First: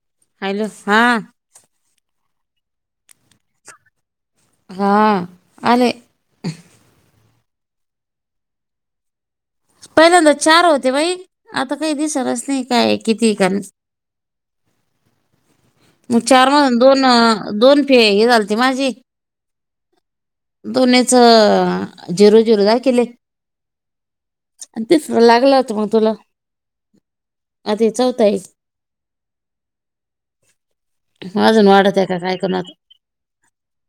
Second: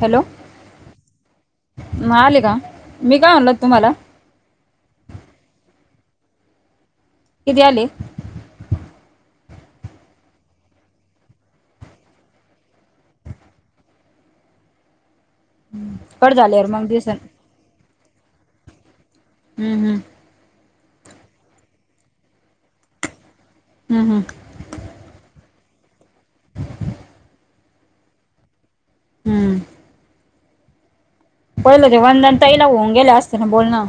Hello. Hello हा. मग आली का? मी काय म्हणल तुम्हाला? हा आणि कीती आले? पहिल्यांदा चार होते बाई आता काही दिसणाच काय किती काण म कट चार झाल्यावर मधुन मग दोन दिसन दोन फे हे झालते माझे. हम्म हं. दोन्हीच झिरो झिरो दाखीले. हम्म हम. अन् तिसरं लागलं होता मग तुला अता हे चौथा ये. हम्म. अजून पहिलं ते वाढत आहे का काय वंदन ताईला कोणात? होऊन गेले असते ना बोलणं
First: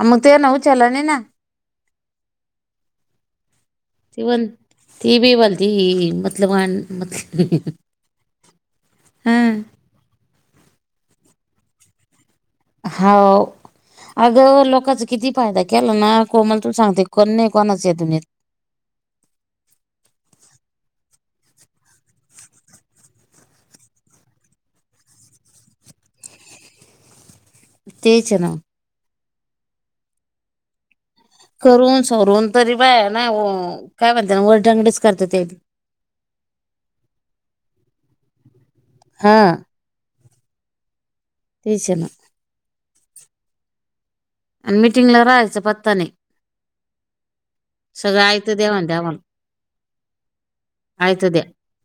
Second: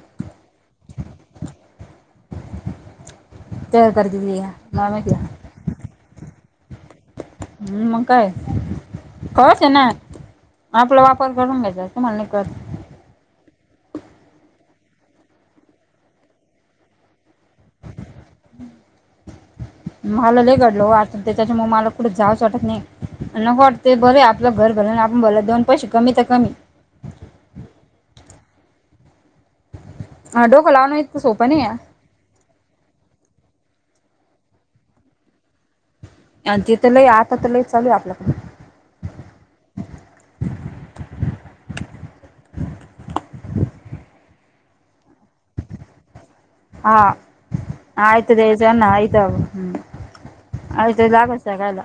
आ मग तेना ऊचाला नाई ना? चौदा तारखेच घ्या [unintelligible] ते मतलब वान हं मग काय कवाच्यान आपला वापर करून घ्यायचा. तुम्हाला नाही कळत. हाव. अगं लोकांचा किती फायदा केला ना कोमल तूला सांगते कोण नाही कोणाच या दुनियेत. [inaudible] मला लय घडलं आ त्याच्या मुळ मला कुठं जावचं वाटत नाही नको वाटतं ते बरे आपलं घर भलं आपण भलं दोन पैशे कमी तर कमी. तेच आहे नाव हा डोक लाव नये. करून सवरून तरी बाई ना ओ काय म्हणते ना वर टागडीच करतात. आणि तिथ लय आता तर लयच चालू आहे आपल्या हा. तेच आहे ना. [inaudible] आणि मिटिंगला राहायचं पत्ता नाही. हा सगळं आयतं द्यायचा द्या यांना म्हणते आयत आम्हाला हम्म. आयत लागायच खायला.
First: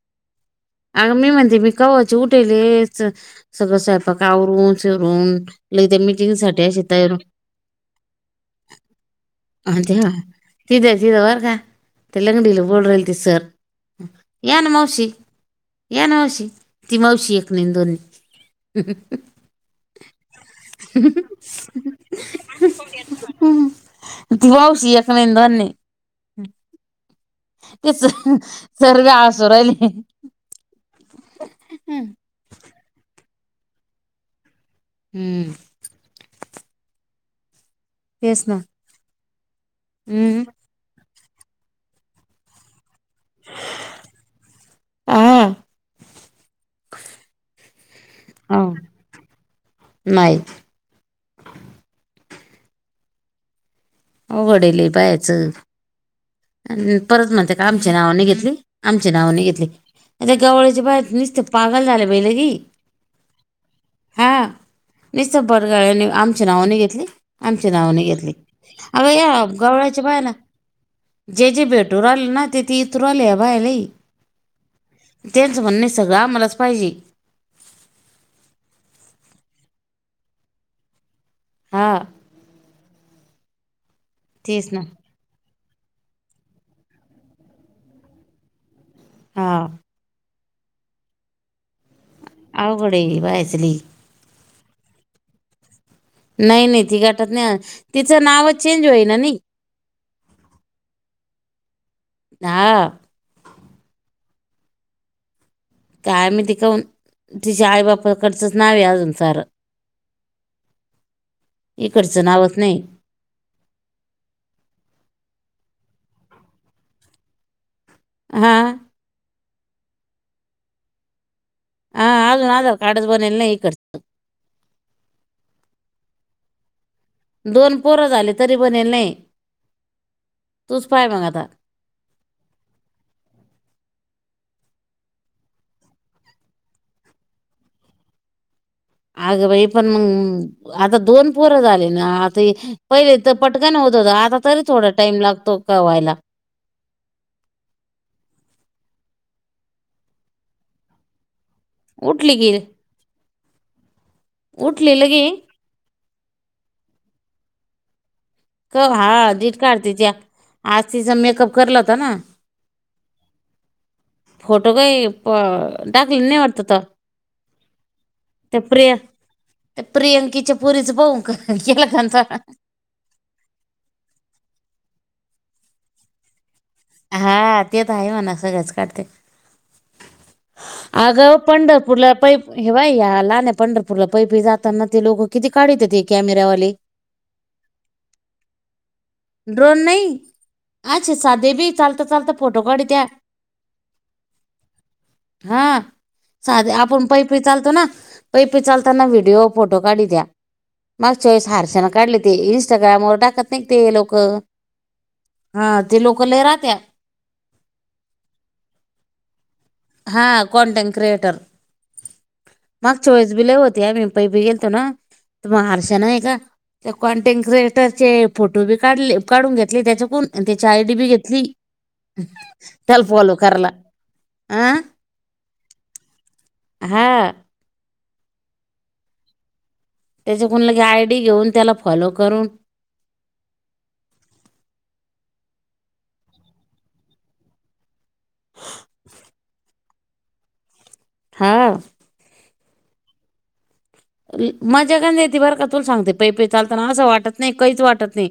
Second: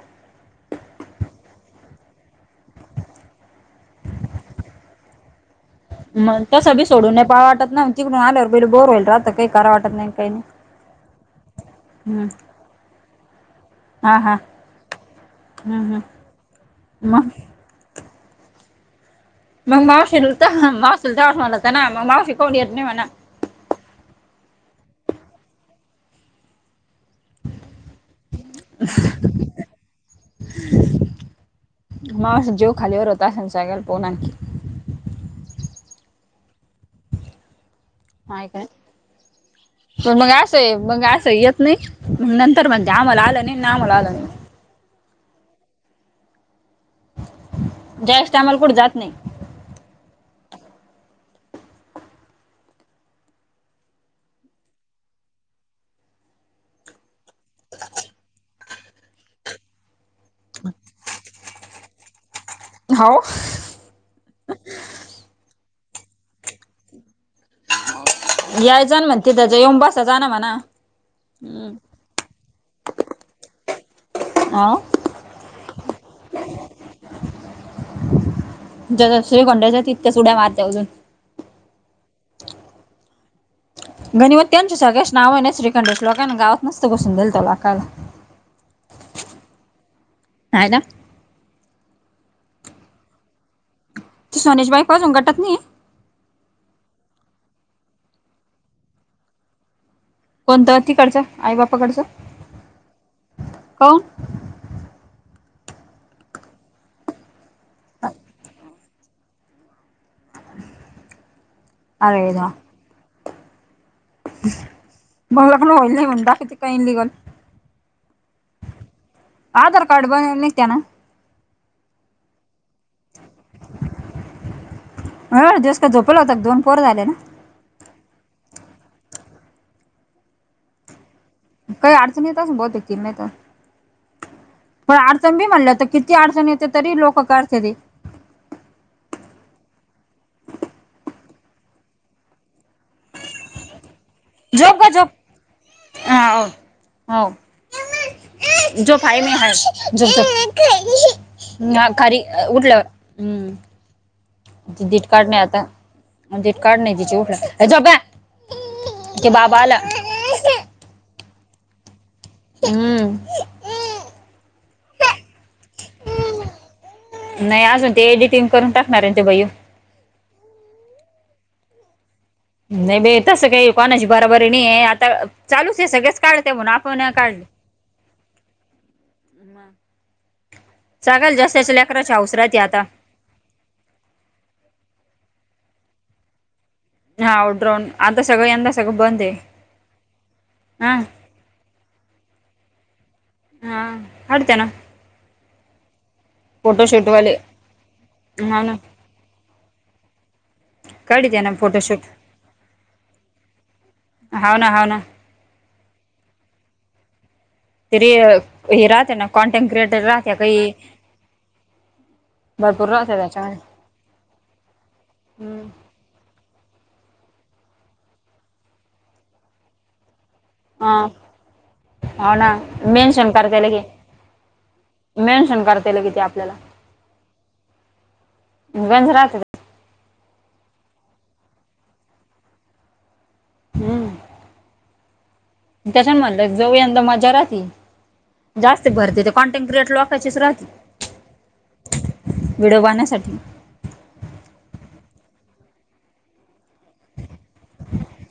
अग मी म्हणते मी कव्हाचे उठेलेच. सगळं स्वयंपाक आवरून सवरून मग त्या सगळी सोडून नाही पहाव वाटत ना. तिकडून आल्यावर पहिल बोर होईल. आता काही कराव आणि वाटत ते हा, नाही. काही नाही. तिथं तिथं बरं का ते हम्म लंगडीला बोलुन राहिले ते सर हा हा या ना मावशी, हम् हम या ना मावशी, ती मग मावशी एक तेनं दोन मग मावशीला मावशला जा म्हणा ना मग मावशी कोण येत नाही म्हणा. हं. ती मावशी एक नाही ना दोन नाही. तेच सर बी हासुन राहिले. मावशी जोक खालीवर होता. यांच्या घरी कोण आहे. ह. तेच हाय ना काय. पण मग हम्म. असं आहे. मग असं येत नाही मग नंतर म्हणते, आम्हाला आलं नाही ना आम्हाला आलं नाही. आ. जायच्या टायमाला कुठ जात नाही. नाहीत. अवघड आहे लई पायाच. आणि परत म्हणत्यात, आमची नाव नाही घेतली. आमची नाव नाही घेतली. त्या गवळ्याची बाई नुसतं पागल झाले. पाहिले की हो. हां. नुसतं पण गळ्याने आमची नाव नाही घेतली. आमची नाव नाही घेतली. यायचं ना अगं या म्हणते त्याच्या येऊन गवळ्याच्या बसायचा ना बायला म्हणा जे जे हम्म भेटू राहिल ना. ते ते इतरू राहिल्या बाया लई. हा. त्यांचं म्हणणे सगळं आम्हालाच पाहिजे. जरा श्री गोंड्याच्या तिथक्याच उड्या मारते अजून हा. गनिमत तेच त्यांच्या ना सगळ्याच नावाने श्रीखंडेश लोकांना गावात नसतं बसून दिलत लोकाला. हा. हाय ना. अवघड आहे बायाचं लई. सोन्याची बायको आहे ना गटात नाही. नाही नाही ती गटात नाही. तिचं नावच चेंज होईल ना नाही. कोणत तिकडचं आई बापाकडचं. हा हो. काय माहिती कौन तिच्या आई बापाकडचंच नाव अजून सार. इकडचं अरे नावच नाही. बंगला पण होईल नाही बाकीच काही इन लीगल. हा. आधार कार्ड बनून निघतना. हा अजून आधार कार्ड बनविलं नाही इकडचं. हा. दिवस का झोपल होता दोन पोर झाले ना. दोन पोरं झाली तरी बनेल नाही. तूच पाय मग आता. काही अडचण येत असेल बहुतेक तिला नाही का. पण अडचण बी म्हणले तर किती अडचण येते तरी लोक काढत्याती. अगं बाई पण मग आता दोन पोरं झाले ना आता पहिले तर पटकान होत होत आता तरी झोप थोडा गं झोप टाइम लागतो कवा हायला हा हो हो हम्म उठली की त उठली दीट लगे काढणे आता दीट काढ नाही तिच्या उठला क हा ते दीट बाबा आला काढ तिच्या आज तिचां मेकअप करला होता ना हम्म फोटो काही प टाकले नाही वाटतं तर नाही अजून ते एडिटिंग करून टाकणार आहे ते भाई ते प्रियांकीेच्या पुरीच पाऊ का केला त्यांचा नाही बे तसं काही कोणाची बराबरी नाही आता चालूच आहे सगळच काढते म्हणा हा ते तर आहे म्हणा सगळेच काढतेत मग अगा पंढरपूरला प राहते आता हेवा या लाहनात पंढरपूरला पैपी जाताना ते लोक किती काढतते कॅमेऱवाले हा ड्रन आता सगळ यंदा सगळं बंद आहे. ड्रोन नाही हा अच्छा साधेबी चालता चालता फोटो काढ त्या हा वाडतेना हां साधे आपण फोटोशूटवाले पैपी चालतो ना पैपी हा ना चालताना व्हिडीिओ फोटो काढी द्या. माग काढते चॉईस ना हारशन फोटोशूट काढली ते इंस्टाग्रामवर टाकत नाही ते लोक हाव ना हाव ना हा ते लोक लय राहत्या. तिरी हराहात ना कॉनटें क्रिएट [inaudible] हा कॉनटेंट क्रिएटर भरपूर मग राहत्या चोईस बिले त्याच्यामध्ये. होती मी पई बी गेलतो ना तु हम्म. म हरश नाही का [unintelligible] त्या कॉन्टेंट क्रिएटरचे फोटो बी काढले काढून घेतले त्याच्या कोण. आणि ते आयडी हा बी घेतली हो ना त्याल फॉलो करायला. आ मेनशन करताल किती आपल्याला हा त्याच्या कुणाला आयडी घेऊन त्याला फॉलो करून हम्म त्याच्यान म्हटलं जवळ यंदा मजाहती जास्त भरते ते कॉन्टेंट क्रिएयट हची सुरवात हां व्हिडिओ बनवण्या साठी मजा क येते बरं का तुला सांगते पैपे चालताना असं वाटतं नाही काहीच वाटतं नाही.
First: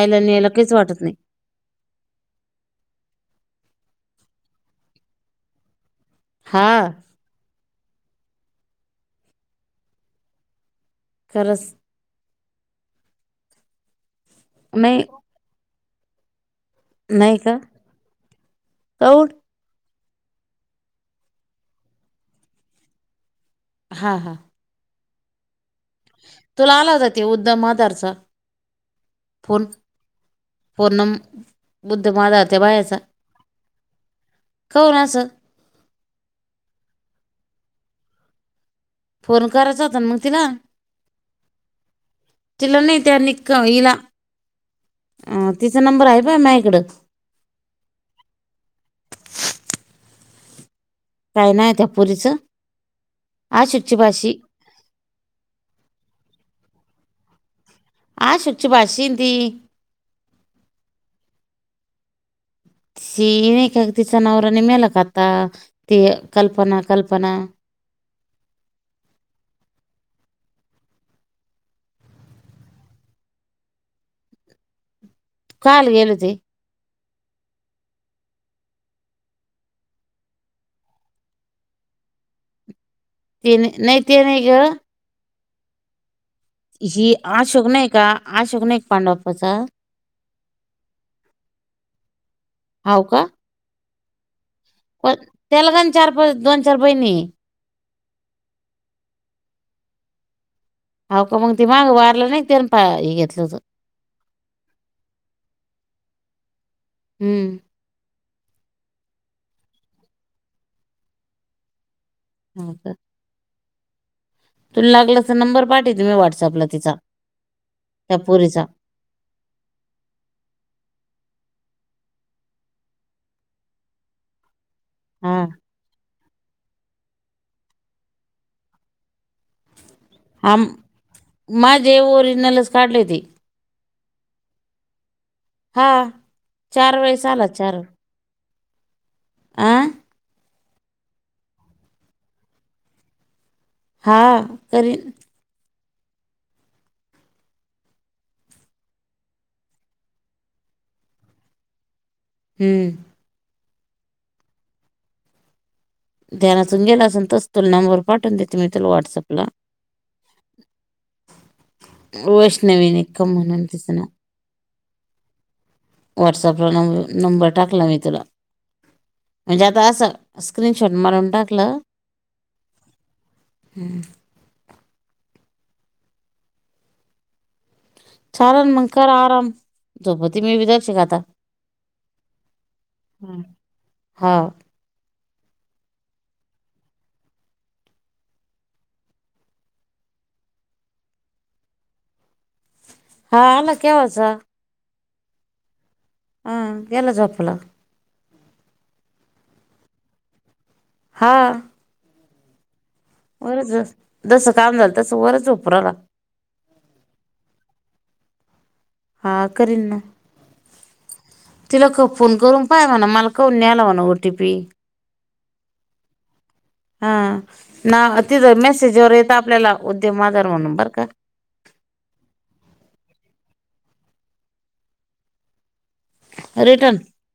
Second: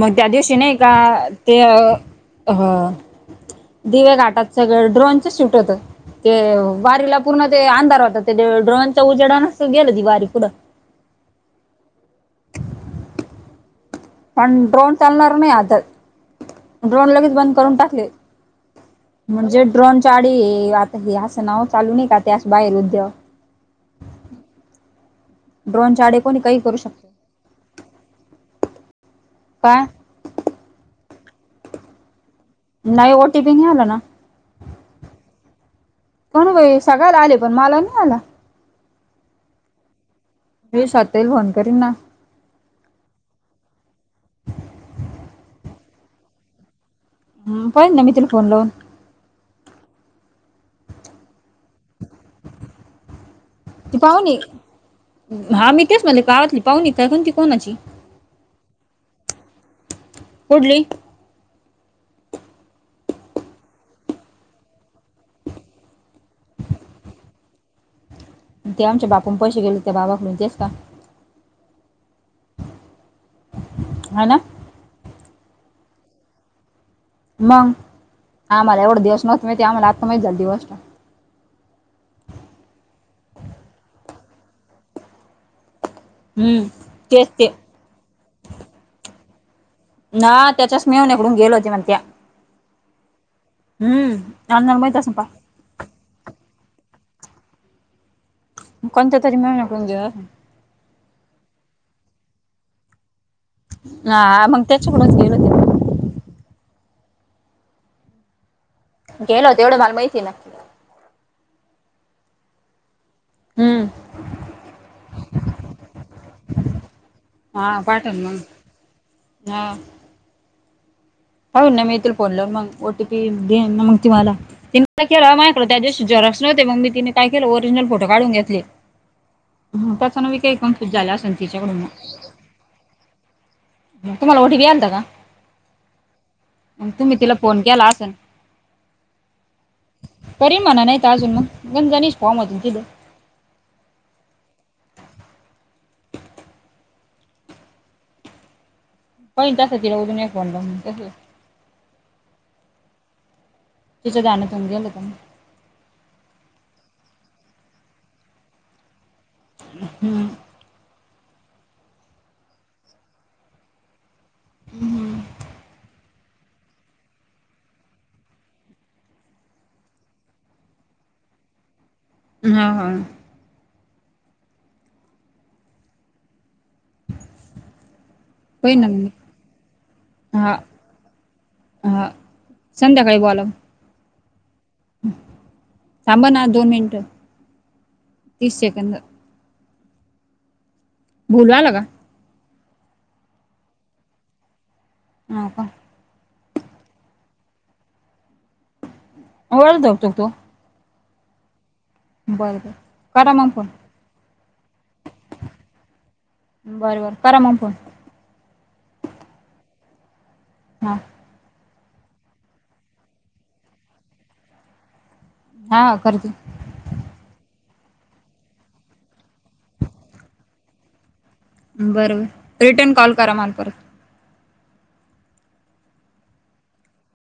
मग त्या न्यायला दिवशी काहीच नाही का वाटत ते अ दिवे घाटात सगळं ड्रोनच शुट होत. ते हा वारीला पूर्ण ते अंधार होतात ते ड्रोनच्या उजेडाच गेलं ती वारी पुढं खरंच पण ड्रोन नाही चालणार नाही आता. ड्रोन लगेच नाही बंद का करून टाक कौड म्हणजे शचाडी आता हे असं नाव चालू नाही का त्या बाहेर उद्यो हां हां ड्रोन तुला आला जाते उद्धम मदारचा फोन काय पूर्णम बुद्धमादाद. नाही ओ टीफीन नेला ना. काहून असं पण बये सगळयाला आले पण मला नाही आला. फोन करायच होताना मंग तिला [unintelligible] फोन करीन ना तिला नाही त्या निक हिला अ तिचा नंबर आहे प माझ्याकड. हम पाहिल ना मी तिला फोन लावून काय नाय त्या पोरीच ती पाहुणी हा मी तेच म्हणले गावातली पाहुनी काय कोणती कोणाची आशुची भाचीन ती कुठली? सी नाय का ती तिचा नवरा नाय का मेला आता ते कल्पना कल्पना. ते आमच्या बापून पैसे गेले त्या बाबाकडून तेच का? हो ना. काल गेलोते. मंग आम्हाला एवढा दिवस माहिती नव्हत आम्हाला आत्ता माहीत झाली ती गोष्ट. ते नाही ते नाही ग हम्म हि तेच ते आशोक नाही का आशोक नाही पांडू आप्पाचा ना त्याच्याच मेहुणी कडून गेल होते म्हणत्या हाव का हमम. [unintelligible] त्यालापण चार पाच दोन चार बहिणीये. कोणत्या तरी [unintelligible] आहो का मंग ते मंग वारल नाईका त्या फा हे घेतलं होत. हा मग त्याच्याकडच गेलो होतो. हमम. गेलो तेवढं मला माहितीये ना. ह का [unintelligible] हमम. तुला लागल त नंबर पाठीवते मी व्हॉट्सअपला तिचा हा पाठवल त्या मग पोरीचा. हा. हो ना मी येथून फोन लावीन मंग ओटी पी देईन ना मग मला तर केला हा माझ्याकड त्या दिवशी झेरॉक्स नव्हते मग मी तिने काय केले ओरिजिनल फोटो काढून घेतले. त्याचा ना वी काही हा म- कनफ्युज झालं असेल तिच्याकडून मग काढली होती. तुम्हाला ओ टी पी आलता का? हा चार तुम्ही वेळेस तिला आला फोन चार केला असेन. आ परि म्हणे नाहीत अजून मग गणवेश फॉर्म आहेत तिथं. हा करीन. होईल तसे ती बाई फोन लावून देईल तसे हमम. तिच गाण कोण गेल गाऊन ध्यानातून गेलं असेल तस तुला नंबर पाठवून देते मी तुला व्हॉट्सअपला हमम. वैष्णवी निकम म्हणून तिच नाव. हमम. व्हॉटसअपला न-नंबर टाकला मी तुला. म्हणजे आता असं स्क्रीनशॉट मारून टाकलं. ह्म ह्म. ह [inaudible] चालल होई मग ना मी करा आराम, झोपती हा मी बी दराशिक आता. हा. संध्याकाळी बोला. ह्म. थांब ना दोन मिनिट, तीस सेकंद. भोलू आला का? हा आला केव्हाचा. हां का. ह्म गेलं झोपलं. वर झोपतो तो. हां. बर बर. करा मग फोन वरच जस काम झालं, तस वरच झोपू रायला. बर बर, करा मग फोन. हा करींना. ह्म. तिलाक फोन करून पाय, म्हणा मला कामून नई आला ओटीपी? हा करते. हा ना तिथं मेसेजवर येत आपल्याला, उद्यम आधार म्हणून, बरं का. बर बर, रिटर्न कॉल करा मला परत. रिटन?